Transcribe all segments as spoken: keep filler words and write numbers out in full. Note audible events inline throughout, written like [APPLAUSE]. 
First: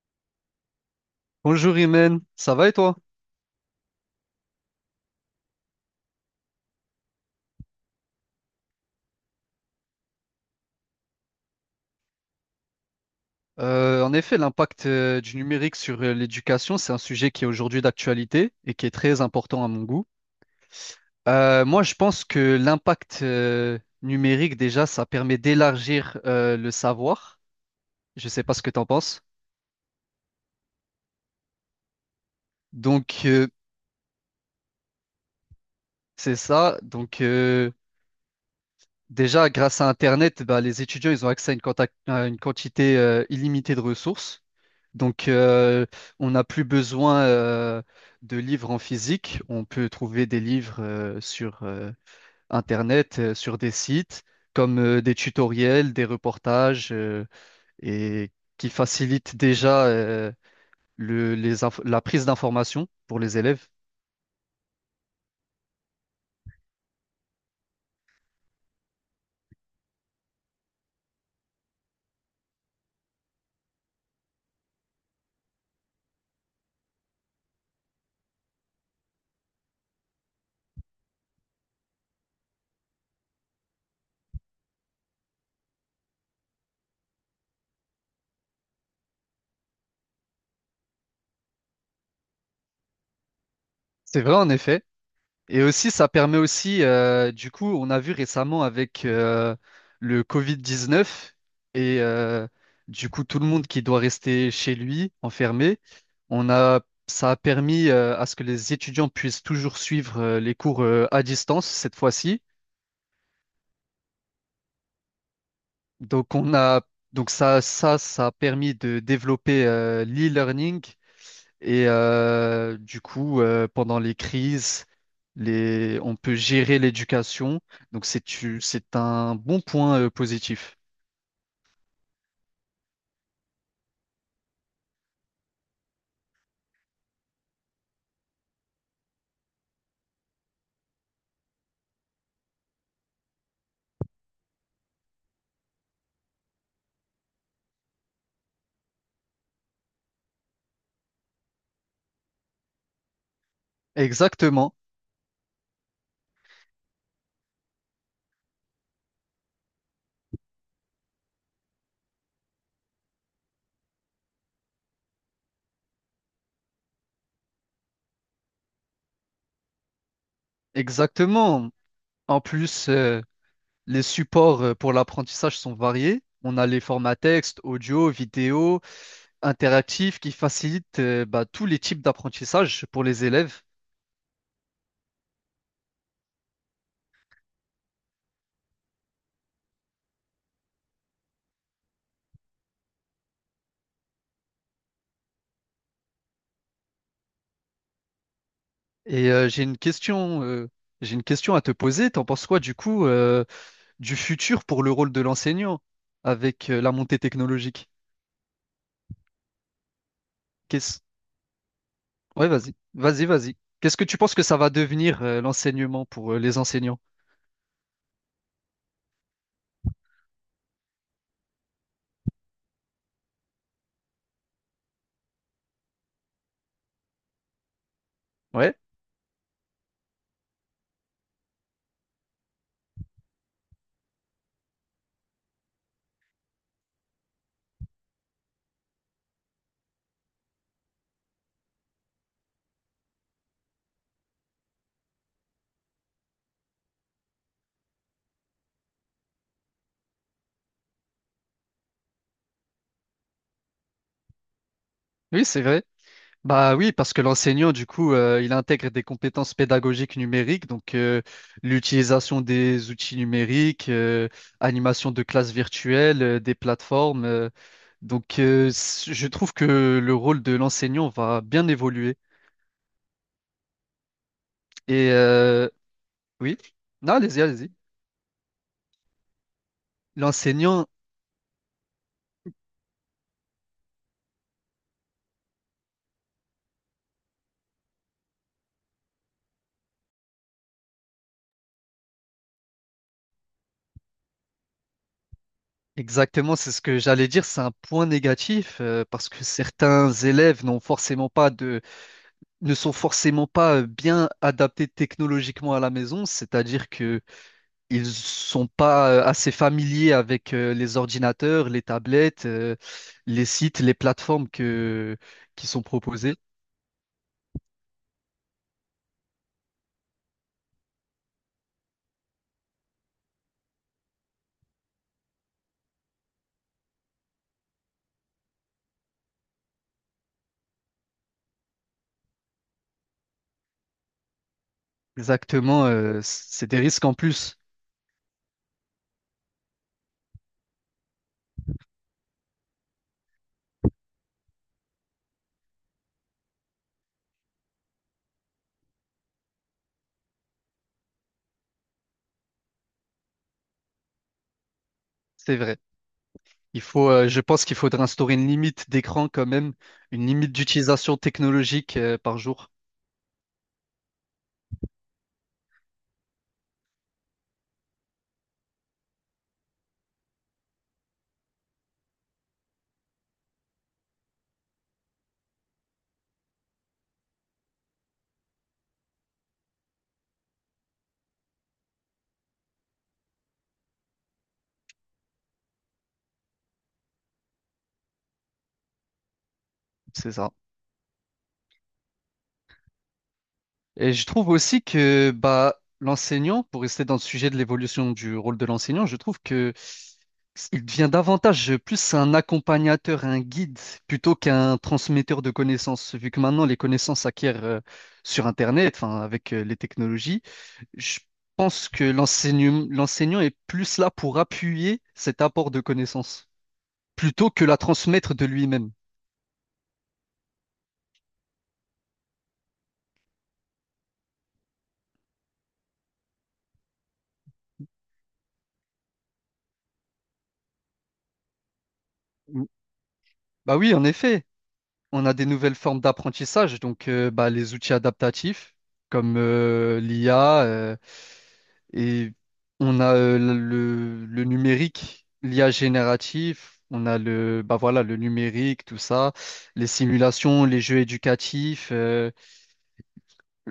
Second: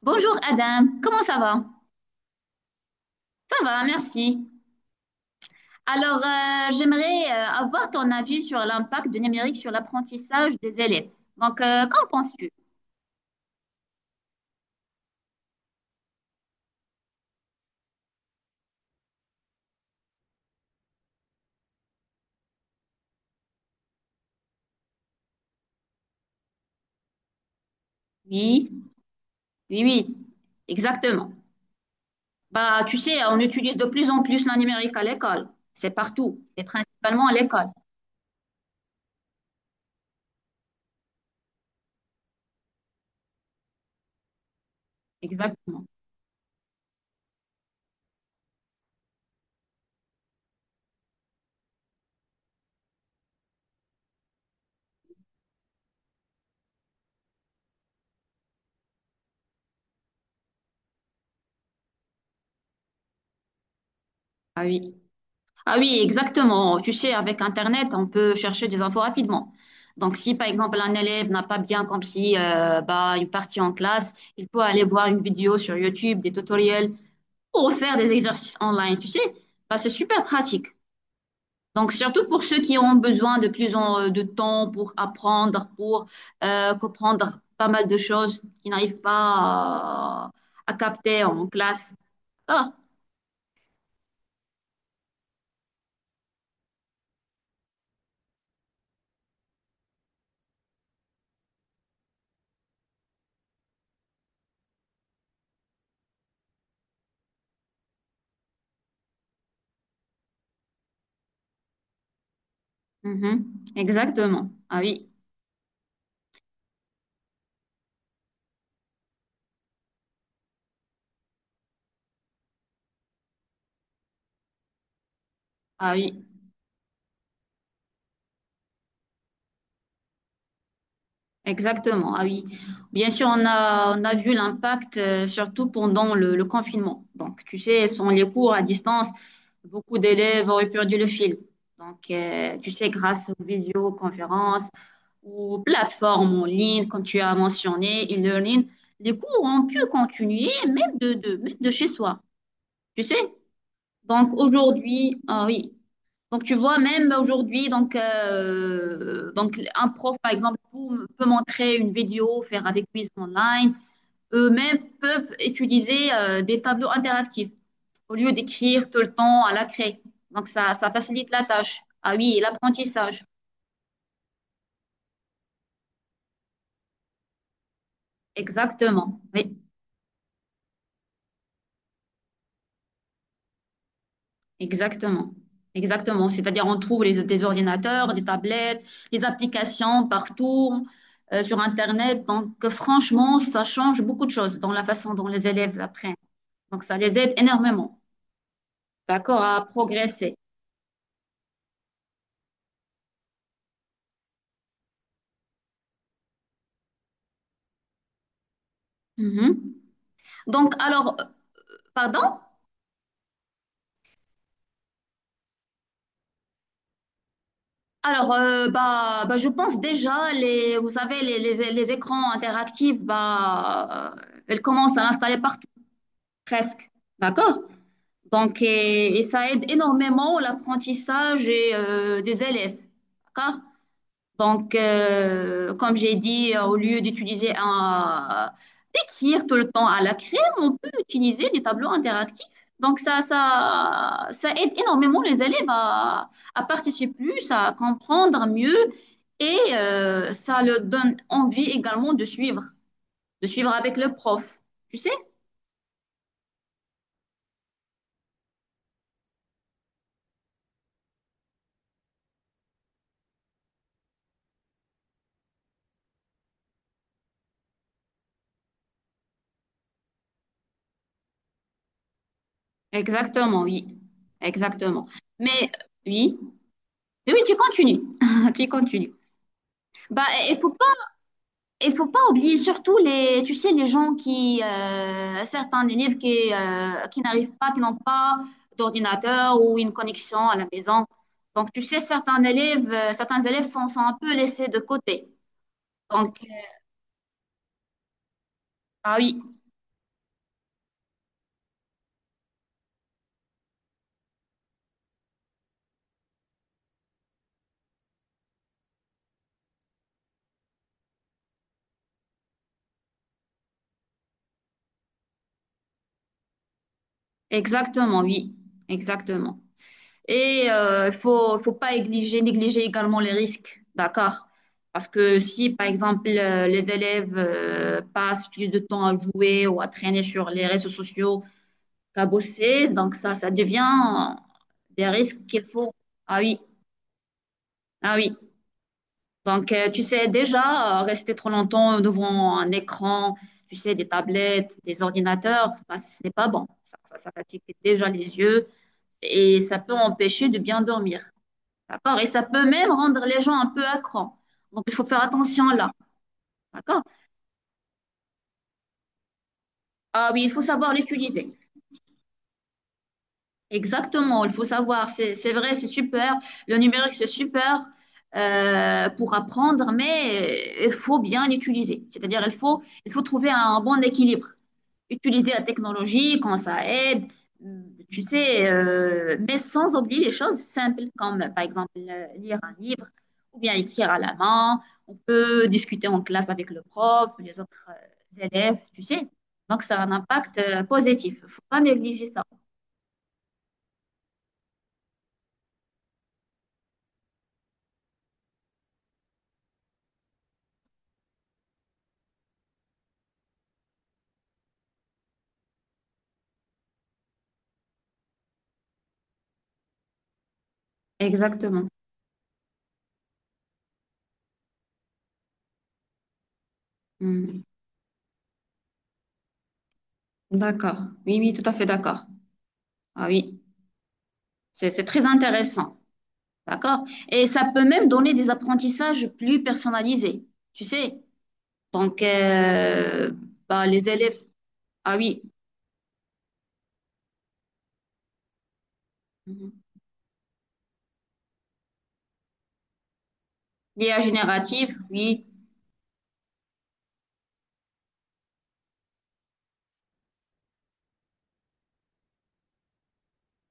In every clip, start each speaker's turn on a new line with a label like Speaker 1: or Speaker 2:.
Speaker 1: Bonjour Adam, comment ça va?
Speaker 2: Bonjour Imen, ça va et toi?
Speaker 1: Ça va, merci. Alors, euh, j'aimerais euh, avoir ton avis sur l'impact du numérique sur l'apprentissage des élèves. Donc, euh, qu'en penses-tu?
Speaker 2: Euh, en effet, l'impact euh, du numérique sur euh, l'éducation, c'est un sujet qui est aujourd'hui d'actualité et qui est très important à mon goût. Euh, moi, je pense que l'impact euh, numérique, déjà, ça permet d'élargir euh, le savoir. Je ne sais pas ce que
Speaker 1: Oui,
Speaker 2: tu en penses.
Speaker 1: oui, oui, exactement. Bah, tu
Speaker 2: Donc,
Speaker 1: sais, on
Speaker 2: euh,
Speaker 1: utilise de plus en plus le numérique à l'école. C'est
Speaker 2: c'est
Speaker 1: partout, et
Speaker 2: ça. Donc,
Speaker 1: principalement à l'école.
Speaker 2: euh, déjà, grâce à Internet, bah, les étudiants, ils ont accès à une, quanta- à une quantité euh, illimitée de ressources. Donc,
Speaker 1: Exactement.
Speaker 2: euh, on n'a plus besoin euh, de livres en physique. On peut trouver des livres euh, sur euh, Internet, euh, sur des sites, comme euh, des tutoriels, des reportages, euh, et qui facilitent déjà euh, le- les inf- la prise d'informations pour les élèves.
Speaker 1: Ah oui. Ah oui, exactement. Tu sais, avec Internet, on peut chercher des infos rapidement. Donc, si par exemple un élève n'a pas bien compris euh, bah, une partie en classe, il peut aller voir une vidéo sur YouTube, des tutoriels ou faire des exercices online. Tu sais, bah, c'est super pratique. Donc, surtout pour ceux qui ont besoin de plus en, euh, de temps pour apprendre, pour euh, comprendre pas mal de choses qu'ils n'arrivent pas à, à capter en classe. Ah,
Speaker 2: C'est vrai, en effet. Et aussi, ça permet aussi, euh, du coup, on a vu récemment avec euh, le covid dix-neuf et euh, du coup tout le monde qui doit rester chez lui, enfermé, on a, ça a permis euh, à ce que les étudiants puissent toujours suivre euh, les cours euh, à distance cette fois-ci.
Speaker 1: mhm, exactement. Ah oui,
Speaker 2: Donc on a, donc ça, ça, ça a permis de développer euh, l'e-learning. Et euh, du coup, euh, pendant les crises,
Speaker 1: ah
Speaker 2: les... on
Speaker 1: oui.
Speaker 2: peut gérer l'éducation. Donc, c'est u- c'est un bon point euh, positif.
Speaker 1: Exactement, ah oui. Bien sûr, on a, on a vu l'impact, euh, surtout pendant le, le confinement. Donc, tu sais, sans les cours à distance, beaucoup d'élèves auraient perdu le fil. Donc, euh, tu sais, grâce aux visioconférences ou plateformes en ligne, comme tu as mentionné, e-learning, les cours ont pu continuer même de, de, même de chez soi, tu sais. Donc,
Speaker 2: Exactement,
Speaker 1: aujourd'hui, ah oui, donc, tu vois, même aujourd'hui, donc, euh, donc, un prof, par exemple, peut peut montrer une vidéo, faire des quiz online. Eux-mêmes peuvent utiliser euh, des tableaux interactifs au lieu d'écrire tout le temps à la craie. Donc, ça, ça facilite la
Speaker 2: exactement.
Speaker 1: tâche. Ah oui, et
Speaker 2: En plus, euh,
Speaker 1: l'apprentissage.
Speaker 2: les supports euh, pour l'apprentissage sont variés. On a les formats texte, audio, vidéo,
Speaker 1: Exactement. Oui,
Speaker 2: interactifs qui facilitent euh, bah, tous les types d'apprentissage pour les élèves.
Speaker 1: exactement. Exactement. C'est-à-dire, on trouve les, des ordinateurs, des tablettes, des applications partout euh, sur Internet. Donc, franchement, ça change beaucoup de choses dans la façon dont les élèves apprennent. Donc, ça les aide énormément,
Speaker 2: Et
Speaker 1: d'accord,
Speaker 2: euh, j'ai
Speaker 1: à
Speaker 2: une
Speaker 1: progresser.
Speaker 2: question, euh, j'ai une question à te poser. T'en penses quoi du coup? Euh, du futur pour le rôle de l'enseignant avec euh, la montée technologique.
Speaker 1: Mhm. Donc,
Speaker 2: Qu'est-ce...
Speaker 1: alors, euh, pardon?
Speaker 2: Ouais, vas-y, vas-y, vas-y. Qu'est-ce que tu penses que ça va devenir euh, l'enseignement pour euh, les enseignants?
Speaker 1: Alors, euh, bah, bah, je pense déjà, les, vous savez, les, les- les écrans interactifs, bah, euh, ils commencent à l'installer partout, presque, d'accord? Donc,
Speaker 2: Ouais,
Speaker 1: et, et ça aide énormément l'apprentissage et, euh, des élèves, d'accord? Donc, euh, comme j'ai dit, euh, au lieu d'utiliser un, euh, d'écrire tout le temps à la crème, on peut utiliser des tableaux interactifs. Donc, ça, ça, ça aide énormément les élèves à, à participer plus, à comprendre mieux et euh, ça leur donne envie également de suivre, de suivre avec le prof. Tu sais?
Speaker 2: oui, c'est vrai. Bah oui, parce que l'enseignant, du coup, euh, il intègre des compétences pédagogiques numériques, donc euh, l'utilisation des outils numériques, euh, animation de classes virtuelles, euh, des plateformes. Euh, donc, euh, c- je trouve que le rôle de l'enseignant va bien évoluer.
Speaker 1: Exactement, oui. Exactement.
Speaker 2: Et euh,
Speaker 1: Mais oui,
Speaker 2: oui, non,
Speaker 1: oui, oui,
Speaker 2: allez-y,
Speaker 1: tu
Speaker 2: allez-y.
Speaker 1: continues. [LAUGHS] Tu continues. Bah, il faut
Speaker 2: L'enseignant,
Speaker 1: Il faut pas oublier surtout les, tu sais, les gens qui, euh, certains élèves qui, euh, qui n'arrivent pas, qui n'ont pas d'ordinateur ou une connexion à la maison. Donc, tu sais, certains élèves, euh, certains élèves sont, sont un peu laissés de côté. Donc, euh,
Speaker 2: exactement, c'est ce que j'allais dire, c'est un point négatif euh,
Speaker 1: ah
Speaker 2: parce
Speaker 1: oui,
Speaker 2: que certains élèves n'ont forcément pas de, ne sont forcément pas euh, bien adaptés technologiquement à la maison, c'est-à-dire que ils sont pas euh, assez familiers avec euh, les ordinateurs, les tablettes, euh, les sites, les plateformes que, qui sont proposées.
Speaker 1: exactement, oui, exactement. Et euh, il faut, il faut pas négliger, négliger également les risques, d'accord? Parce que si, par exemple, euh, les élèves euh, passent plus de temps à jouer ou à traîner sur les réseaux sociaux, cabossé. Donc, ça, ça devient des risques qu'il
Speaker 2: Exactement,
Speaker 1: faut.
Speaker 2: euh,
Speaker 1: Ah oui,
Speaker 2: c'est des risques en plus,
Speaker 1: ah oui. Donc, euh, tu sais, déjà, euh, rester trop longtemps devant un écran, tu sais, des tablettes, des ordinateurs, bah, ce n'est pas bon. Ça, ça fatigue déjà les yeux et ça peut empêcher de bien dormir. D'accord? Et ça peut même rendre les gens un peu accros. Donc, il faut faire
Speaker 2: c'est
Speaker 1: attention
Speaker 2: vrai.
Speaker 1: là.
Speaker 2: Il
Speaker 1: D'accord?
Speaker 2: faut, euh, je pense qu'il faudrait instaurer une limite d'écran quand même, une
Speaker 1: Ah oui, il
Speaker 2: limite
Speaker 1: faut savoir
Speaker 2: d'utilisation
Speaker 1: l'utiliser.
Speaker 2: technologique euh, par jour.
Speaker 1: Exactement, il faut savoir, c'est c'est vrai, c'est super, le numérique c'est super euh, pour apprendre, mais il faut bien l'utiliser. C'est-à-dire, il faut, il faut trouver un bon équilibre. Utiliser la technologie quand ça aide, tu sais, euh, mais sans oublier les choses simples comme par exemple euh, lire un livre ou bien écrire à la main. On peut discuter en classe avec le prof, les autres euh, élèves, tu sais. Donc ça a un
Speaker 2: C'est ça.
Speaker 1: impact euh, positif. Il ne faut pas négliger ça.
Speaker 2: Et je trouve aussi que bah, l'enseignant, pour rester dans le sujet de l'évolution du rôle de l'enseignant, je trouve que il devient davantage plus un accompagnateur, un guide, plutôt qu'un transmetteur de connaissances, vu que maintenant les connaissances s'acquièrent euh, sur Internet, enfin avec euh, les technologies. Je
Speaker 1: Exactement.
Speaker 2: pense que l'enseignant, l'enseignant est plus là pour appuyer cet apport de connaissances, plutôt
Speaker 1: Hmm.
Speaker 2: que la transmettre de lui-même.
Speaker 1: D'accord. Oui, oui, tout à fait d'accord. Ah oui, c'est c'est très intéressant. D'accord. Et ça peut même donner des apprentissages plus personnalisés. Tu sais, donc
Speaker 2: Ou-
Speaker 1: euh,
Speaker 2: Bah
Speaker 1: bah,
Speaker 2: oui, en
Speaker 1: les élèves.
Speaker 2: effet,
Speaker 1: Ah
Speaker 2: on a
Speaker 1: oui.
Speaker 2: des nouvelles formes d'apprentissage, donc euh, bah, les outils adaptatifs, comme
Speaker 1: Mhm.
Speaker 2: euh, l'I A, euh, et on a euh,
Speaker 1: L'I A
Speaker 2: le, le
Speaker 1: générative,
Speaker 2: numérique,
Speaker 1: oui.
Speaker 2: l'I A génératif, on a le, bah voilà, le numérique, tout ça, les simulations, les jeux éducatifs. euh,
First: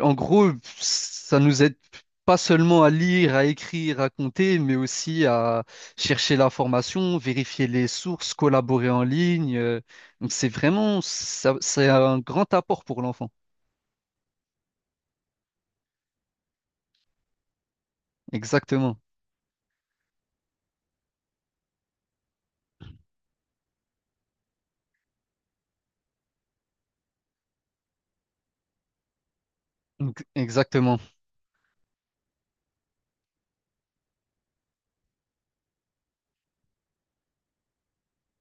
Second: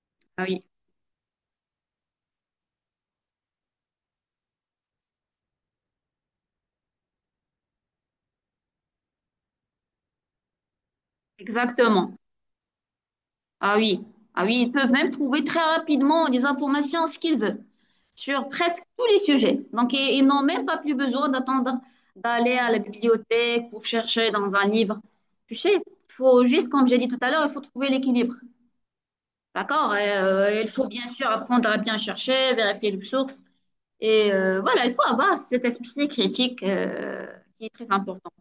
Speaker 2: En
Speaker 1: Ah
Speaker 2: gros,
Speaker 1: oui,
Speaker 2: ça nous aide pas seulement à lire, à écrire, à compter, mais aussi à chercher l'information, vérifier les sources, collaborer en ligne. euh, Donc c'est vraiment, ça- c'est
Speaker 1: exactement.
Speaker 2: un grand apport pour l'enfant.
Speaker 1: Ah oui, ah oui, ils peuvent même trouver très rapidement des informations, ce qu'ils veulent, sur presque
Speaker 2: Exactement.
Speaker 1: tous les sujets. Donc, i- ils n'ont même pas plus besoin d'attendre d'aller à la bibliothèque pour chercher dans un livre. Tu sais, il faut juste, comme j'ai dit tout à l'heure, il faut trouver l'équilibre. D'accord? Et,
Speaker 2: Donc,
Speaker 1: euh, il faut
Speaker 2: exactement.
Speaker 1: bien sûr apprendre à bien chercher, vérifier les sources. Et euh, voilà, il faut avoir cet esprit critique euh, qui est très important.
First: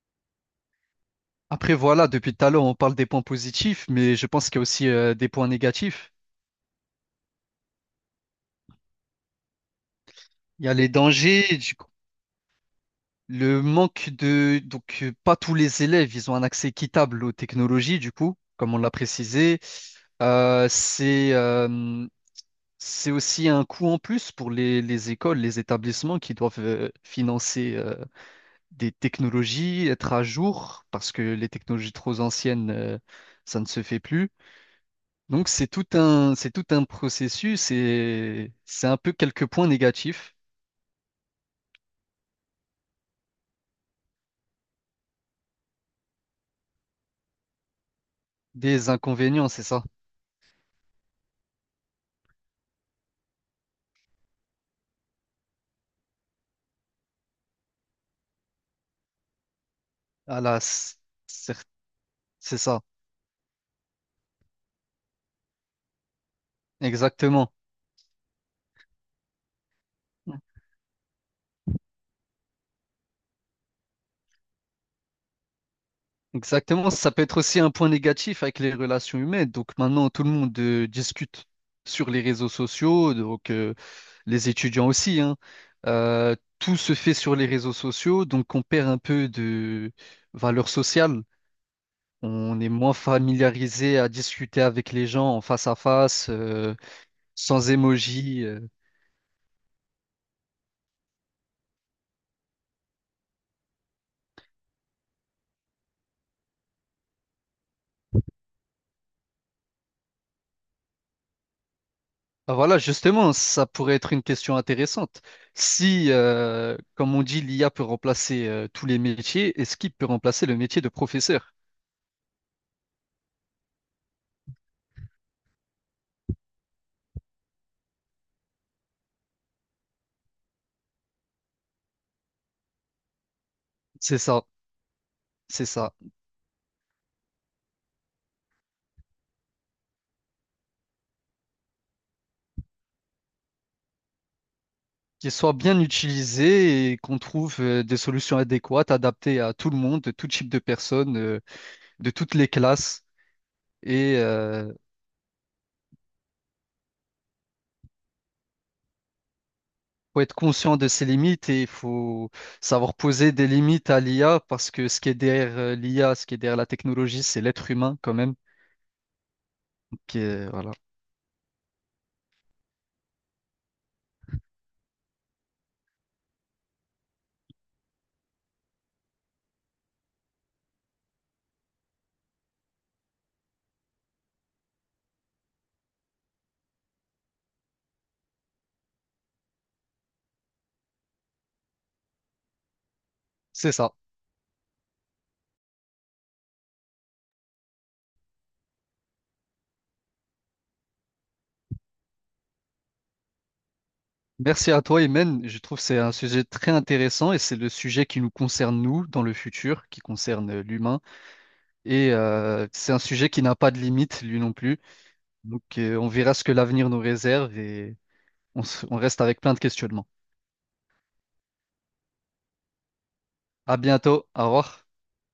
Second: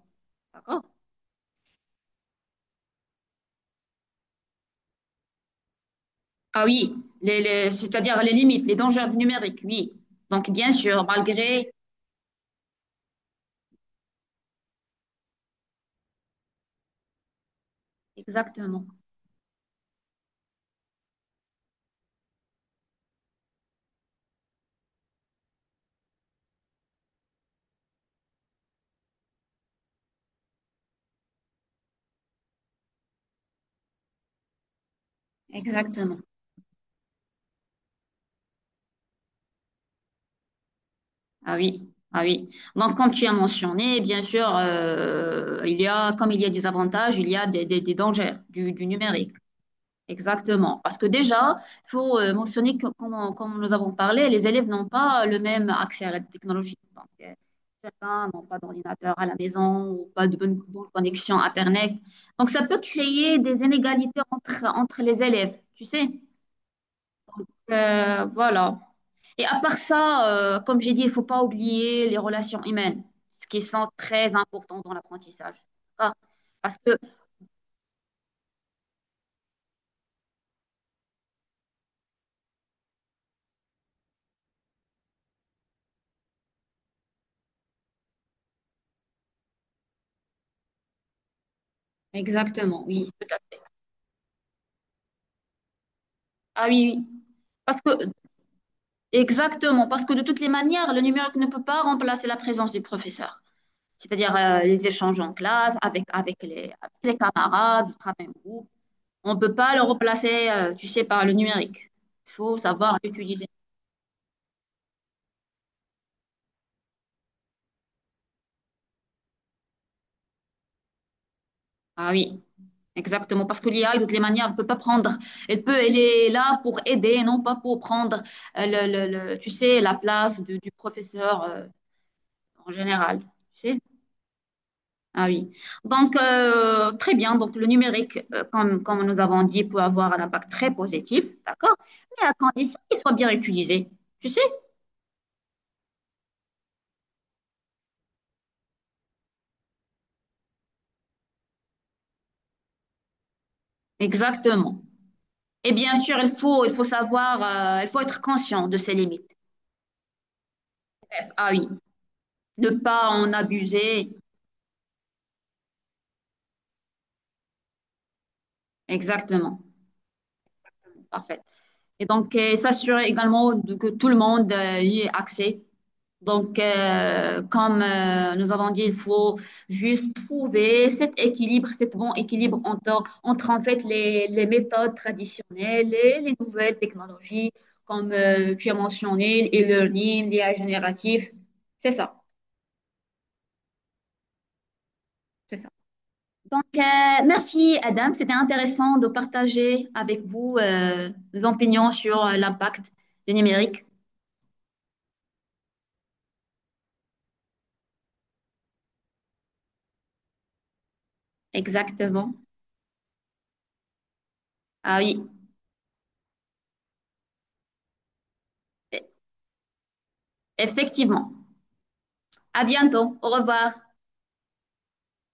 Speaker 1: D'accord?
Speaker 2: Après, voilà, depuis tout à l'heure, on parle des points positifs, mais je pense qu'il y a aussi euh, des points négatifs.
Speaker 1: Ah oui, les- les- c'est-à-dire les limites, les dangers numériques, oui. Donc,
Speaker 2: Il y
Speaker 1: bien
Speaker 2: a les
Speaker 1: sûr,
Speaker 2: dangers,
Speaker 1: malgré
Speaker 2: du Le manque de... Donc, euh, pas tous les élèves, ils ont un accès équitable aux technologies, du coup, comme on
Speaker 1: exactement,
Speaker 2: l'a précisé. Euh, c'est euh, c'est aussi un coût en plus pour les, les écoles, les établissements qui doivent euh, financer euh, des technologies, être à jour, parce que les technologies trop anciennes, euh, ça ne se fait plus. Donc c'est tout
Speaker 1: exactement.
Speaker 2: un, c'est tout un processus et c'est un peu quelques points négatifs,
Speaker 1: Ah oui, ah oui. Donc, comme tu as mentionné, bien sûr, euh, il y a, comme il y a des avantages, il y a des, des- des dangers du, du
Speaker 2: des
Speaker 1: numérique.
Speaker 2: inconvénients, c'est ça.
Speaker 1: Exactement. Parce que déjà, il faut euh, mentionner que, comme, on- comme nous avons parlé, les élèves n'ont pas le même accès à la technologie. Donc, euh, certains n'ont pas d'ordinateur à la maison ou pas de
Speaker 2: À
Speaker 1: bonne,
Speaker 2: la,
Speaker 1: bonne connexion
Speaker 2: cer-
Speaker 1: Internet. Donc,
Speaker 2: c'est
Speaker 1: ça peut
Speaker 2: ça.
Speaker 1: créer des inégalités entre, entre les élèves, tu sais.
Speaker 2: Exactement.
Speaker 1: Euh, voilà. Et à part ça,
Speaker 2: Ouais.
Speaker 1: euh, comme j'ai dit, il faut pas oublier les relations humaines, ce qui sont très important dans l'apprentissage. Ah, parce
Speaker 2: Exactement.
Speaker 1: que,
Speaker 2: Ça peut être aussi un point négatif avec les relations humaines. Donc maintenant, tout le monde euh, discute sur les réseaux sociaux, donc euh, les étudiants aussi, hein. Euh, tout se fait sur les réseaux sociaux, donc on perd un peu de valeur sociale. On est
Speaker 1: exactement,
Speaker 2: moins
Speaker 1: oui.
Speaker 2: familiarisé à discuter avec les gens en face à face,
Speaker 1: Ah
Speaker 2: euh,
Speaker 1: oui, oui.
Speaker 2: sans
Speaker 1: Parce que,
Speaker 2: émoji. euh,
Speaker 1: exactement, parce que de toutes les manières, le numérique ne peut pas remplacer la présence du professeur. C'est-à-dire euh, les échanges en classe, avec, avec les, avec les camarades, du travail en groupe. On ne peut pas le remplacer, euh, tu sais, par le numérique. Il
Speaker 2: Ah,
Speaker 1: faut
Speaker 2: voilà,
Speaker 1: savoir
Speaker 2: justement,
Speaker 1: l'utiliser.
Speaker 2: ça pourrait être une question intéressante. Si, euh, comme on dit, l'I A peut remplacer euh, tous les métiers, est-ce qu'il peut remplacer le métier de professeur?
Speaker 1: Ah oui. Exactement, parce que l'I A, de toutes les manières, elle peut pas prendre. Elle peut, elle est là pour aider, non pas pour prendre, euh, le, le- le- tu sais, la place de- du professeur euh, en général. Tu sais?
Speaker 2: C'est ça,
Speaker 1: Ah oui.
Speaker 2: c'est ça.
Speaker 1: Donc, euh, très bien. Donc, le numérique, euh, comme, comme nous avons dit, peut avoir un impact très positif, d'accord? Mais à condition qu'il soit bien utilisé. Tu sais?
Speaker 2: Qu'il soit bien utilisé et qu'on trouve euh, des solutions adéquates, adaptées à tout le monde, de tout type de personnes, euh, de toutes les classes. Et il
Speaker 1: Exactement. Et bien sûr, il faut, il faut savoir, euh, il faut être conscient de ses limites.
Speaker 2: faut être conscient de ses
Speaker 1: Ah
Speaker 2: limites et
Speaker 1: oui.
Speaker 2: il faut
Speaker 1: Ne
Speaker 2: savoir
Speaker 1: pas en
Speaker 2: poser des limites à
Speaker 1: abuser.
Speaker 2: l'I A parce que ce qui est derrière euh, l'I A, ce qui est derrière la technologie, c'est l'être humain quand même.
Speaker 1: Exactement.
Speaker 2: Qui est- voilà.
Speaker 1: Parfait. Et donc, euh, s'assurer également de- que tout le monde euh, y ait accès. Donc, euh, comme euh, nous avons dit, il faut juste trouver cet équilibre, cet bon équilibre entre, entre en fait les, les méthodes traditionnelles et les nouvelles technologies, comme euh, tu as mentionné, e-learning, l'I A génératif. C'est ça,
Speaker 2: C'est ça.
Speaker 1: c'est ça. Donc, euh, merci Adam, c'était intéressant de partager avec vous euh, nos opinions sur euh, l'impact du numérique.
Speaker 2: Merci à toi, Imen. Je trouve que c'est un sujet très intéressant et c'est le sujet qui nous concerne, nous, dans le futur, qui concerne euh, l'humain. Et
Speaker 1: Exactement.
Speaker 2: euh, c'est un sujet qui n'a pas de limite, lui non plus.
Speaker 1: Ah oui,
Speaker 2: Donc, euh, on verra ce que l'avenir nous réserve et on, se- on
Speaker 1: e-,
Speaker 2: reste avec plein de questionnements.
Speaker 1: effectivement. À bientôt. Au revoir.
Speaker 2: À bientôt. Au revoir.